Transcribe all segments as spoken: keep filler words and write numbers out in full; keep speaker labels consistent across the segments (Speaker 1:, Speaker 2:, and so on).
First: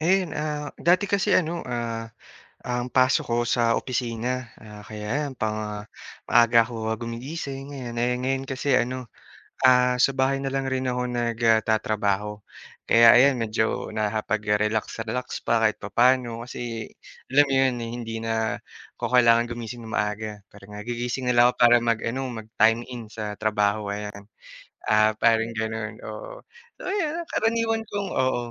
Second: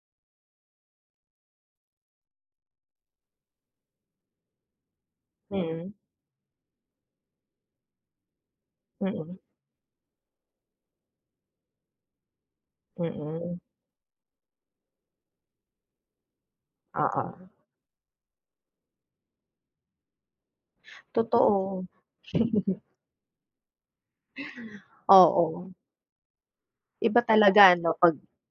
Speaker 1: Ayun, ah, dati kasi ano, ah, ang pasok ko sa opisina. Ah, kaya ayan, pang ah,
Speaker 2: Mm.
Speaker 1: maaga ako gumigising, ayan. Ngayon-ngayon kasi ano,
Speaker 2: Mm.
Speaker 1: ah, sa bahay na lang rin ako nag, ah, tatrabaho. Kaya ayan,
Speaker 2: Mm.
Speaker 1: medyo nakakapag-relax-relax pa kahit papaano kasi alam mo
Speaker 2: Oo.
Speaker 1: 'yun hindi na 'ko kailangan gumising ng maaga. Parang, ah, gigising na lang ako para
Speaker 2: Totoo.
Speaker 1: mag-ano mag-time in sa trabaho ayan. Ah, parang
Speaker 2: Oo.
Speaker 1: gano'n, oo. So
Speaker 2: Iba
Speaker 1: ayun,
Speaker 2: talaga
Speaker 1: karaniwan
Speaker 2: ano
Speaker 1: kong
Speaker 2: 'pag,
Speaker 1: oo,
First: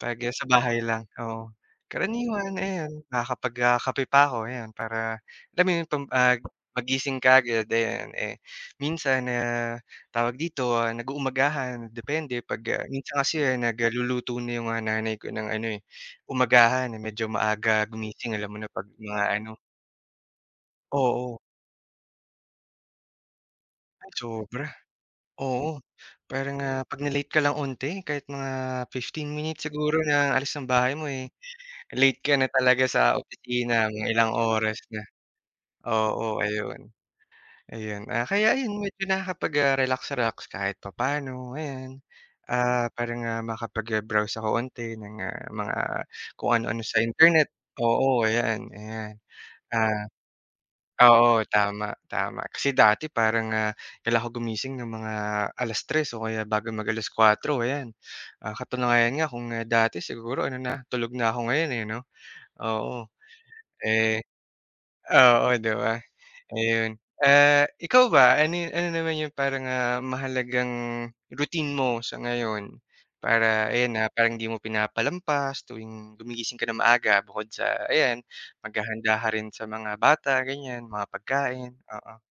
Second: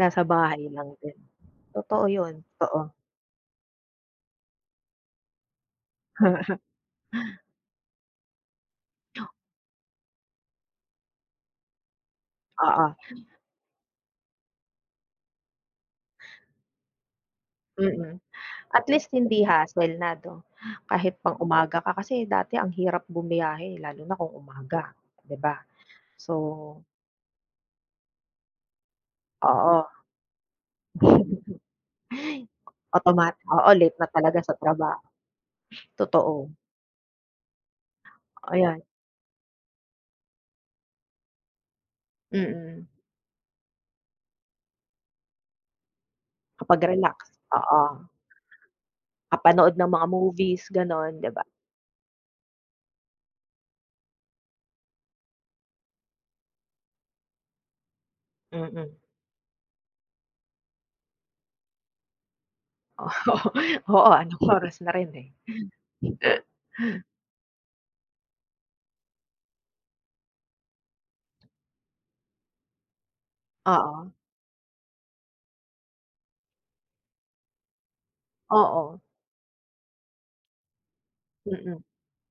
Speaker 1: 'pag, ah, sa
Speaker 2: bahay
Speaker 1: bahay
Speaker 2: lang
Speaker 1: lang,
Speaker 2: din.
Speaker 1: oo.
Speaker 2: Totoo 'yun,
Speaker 1: Karaniwan
Speaker 2: totoo.
Speaker 1: ayun, nakakapag, ah, kape pa ako ayan, para alam mo 'yun tum ah, paggising kaagad ayan. Eh, minsan, ah, tawag dito, ah, nag-uumagahan depende 'pag, ah
Speaker 2: Oo.
Speaker 1: minsan kasi ah, nag-luluto na 'yung, ah, nanay ko ng ano, eh, umagahan, eh, medyo maaga
Speaker 2: Mm.
Speaker 1: gumising alam mo na
Speaker 2: At
Speaker 1: 'pag
Speaker 2: least
Speaker 1: mga
Speaker 2: hindi
Speaker 1: ano.
Speaker 2: hustle na 'no? Kahit
Speaker 1: Oo.
Speaker 2: pang-umaga ka kasi dati ang hirap bumiyahe lalo na kung
Speaker 1: Sobra.
Speaker 2: umaga, di ba?
Speaker 1: Oo,
Speaker 2: So
Speaker 1: parang, ah, 'pag na-late ka lang unti kahit mga fifteen minutes
Speaker 2: Oo.
Speaker 1: siguro na alis ng bahay mo, eh, late ka na talaga sa
Speaker 2: Automat oo,
Speaker 1: opisina
Speaker 2: late
Speaker 1: mga ilang
Speaker 2: talaga sa
Speaker 1: oras na.
Speaker 2: trabaho.
Speaker 1: Oo,
Speaker 2: Totoo.
Speaker 1: ayun. Ayan ah, kaya 'yun
Speaker 2: Ayan.
Speaker 1: medyo nakakapag-relax-relax kahit papaano ayan.
Speaker 2: Mm.
Speaker 1: Ah, parang, ah, makapag, ah, browse ako unti ng, ah, mga kung ano-ano
Speaker 2: Kapag
Speaker 1: sa
Speaker 2: relax,
Speaker 1: internet
Speaker 2: oo.
Speaker 1: oo, ayan, ayan.
Speaker 2: Kapanood ng mga
Speaker 1: Ah,
Speaker 2: movies gano'n, di
Speaker 1: oo,
Speaker 2: ba?
Speaker 1: tama, tama kasi dati parang, ah, kailangan ako gumising ng mga alas-tres o kaya bago mag alas-kuwatro ayan. Ah,
Speaker 2: Mm.
Speaker 1: katunayan nga kung, ah, dati siguro ano na tulog na ako ngayon, eh, 'no? Oo,
Speaker 2: Oo, oo,
Speaker 1: eh
Speaker 2: anong oras na rin, eh.
Speaker 1: oo, di ba? Ayun, ah, ikaw ba ano yu ano naman 'yung parang, ah, mahalagang routine mo sa ngayon? Para ayan,
Speaker 2: Oo.
Speaker 1: ah, parang hindi mo pinapalampas tuwing gumigising ka ng maaga bukod sa ayan,
Speaker 2: Oo.
Speaker 1: maghahanda ka rin sa mga bata ganiyan, mga pagkain,
Speaker 2: Mm.
Speaker 1: oo.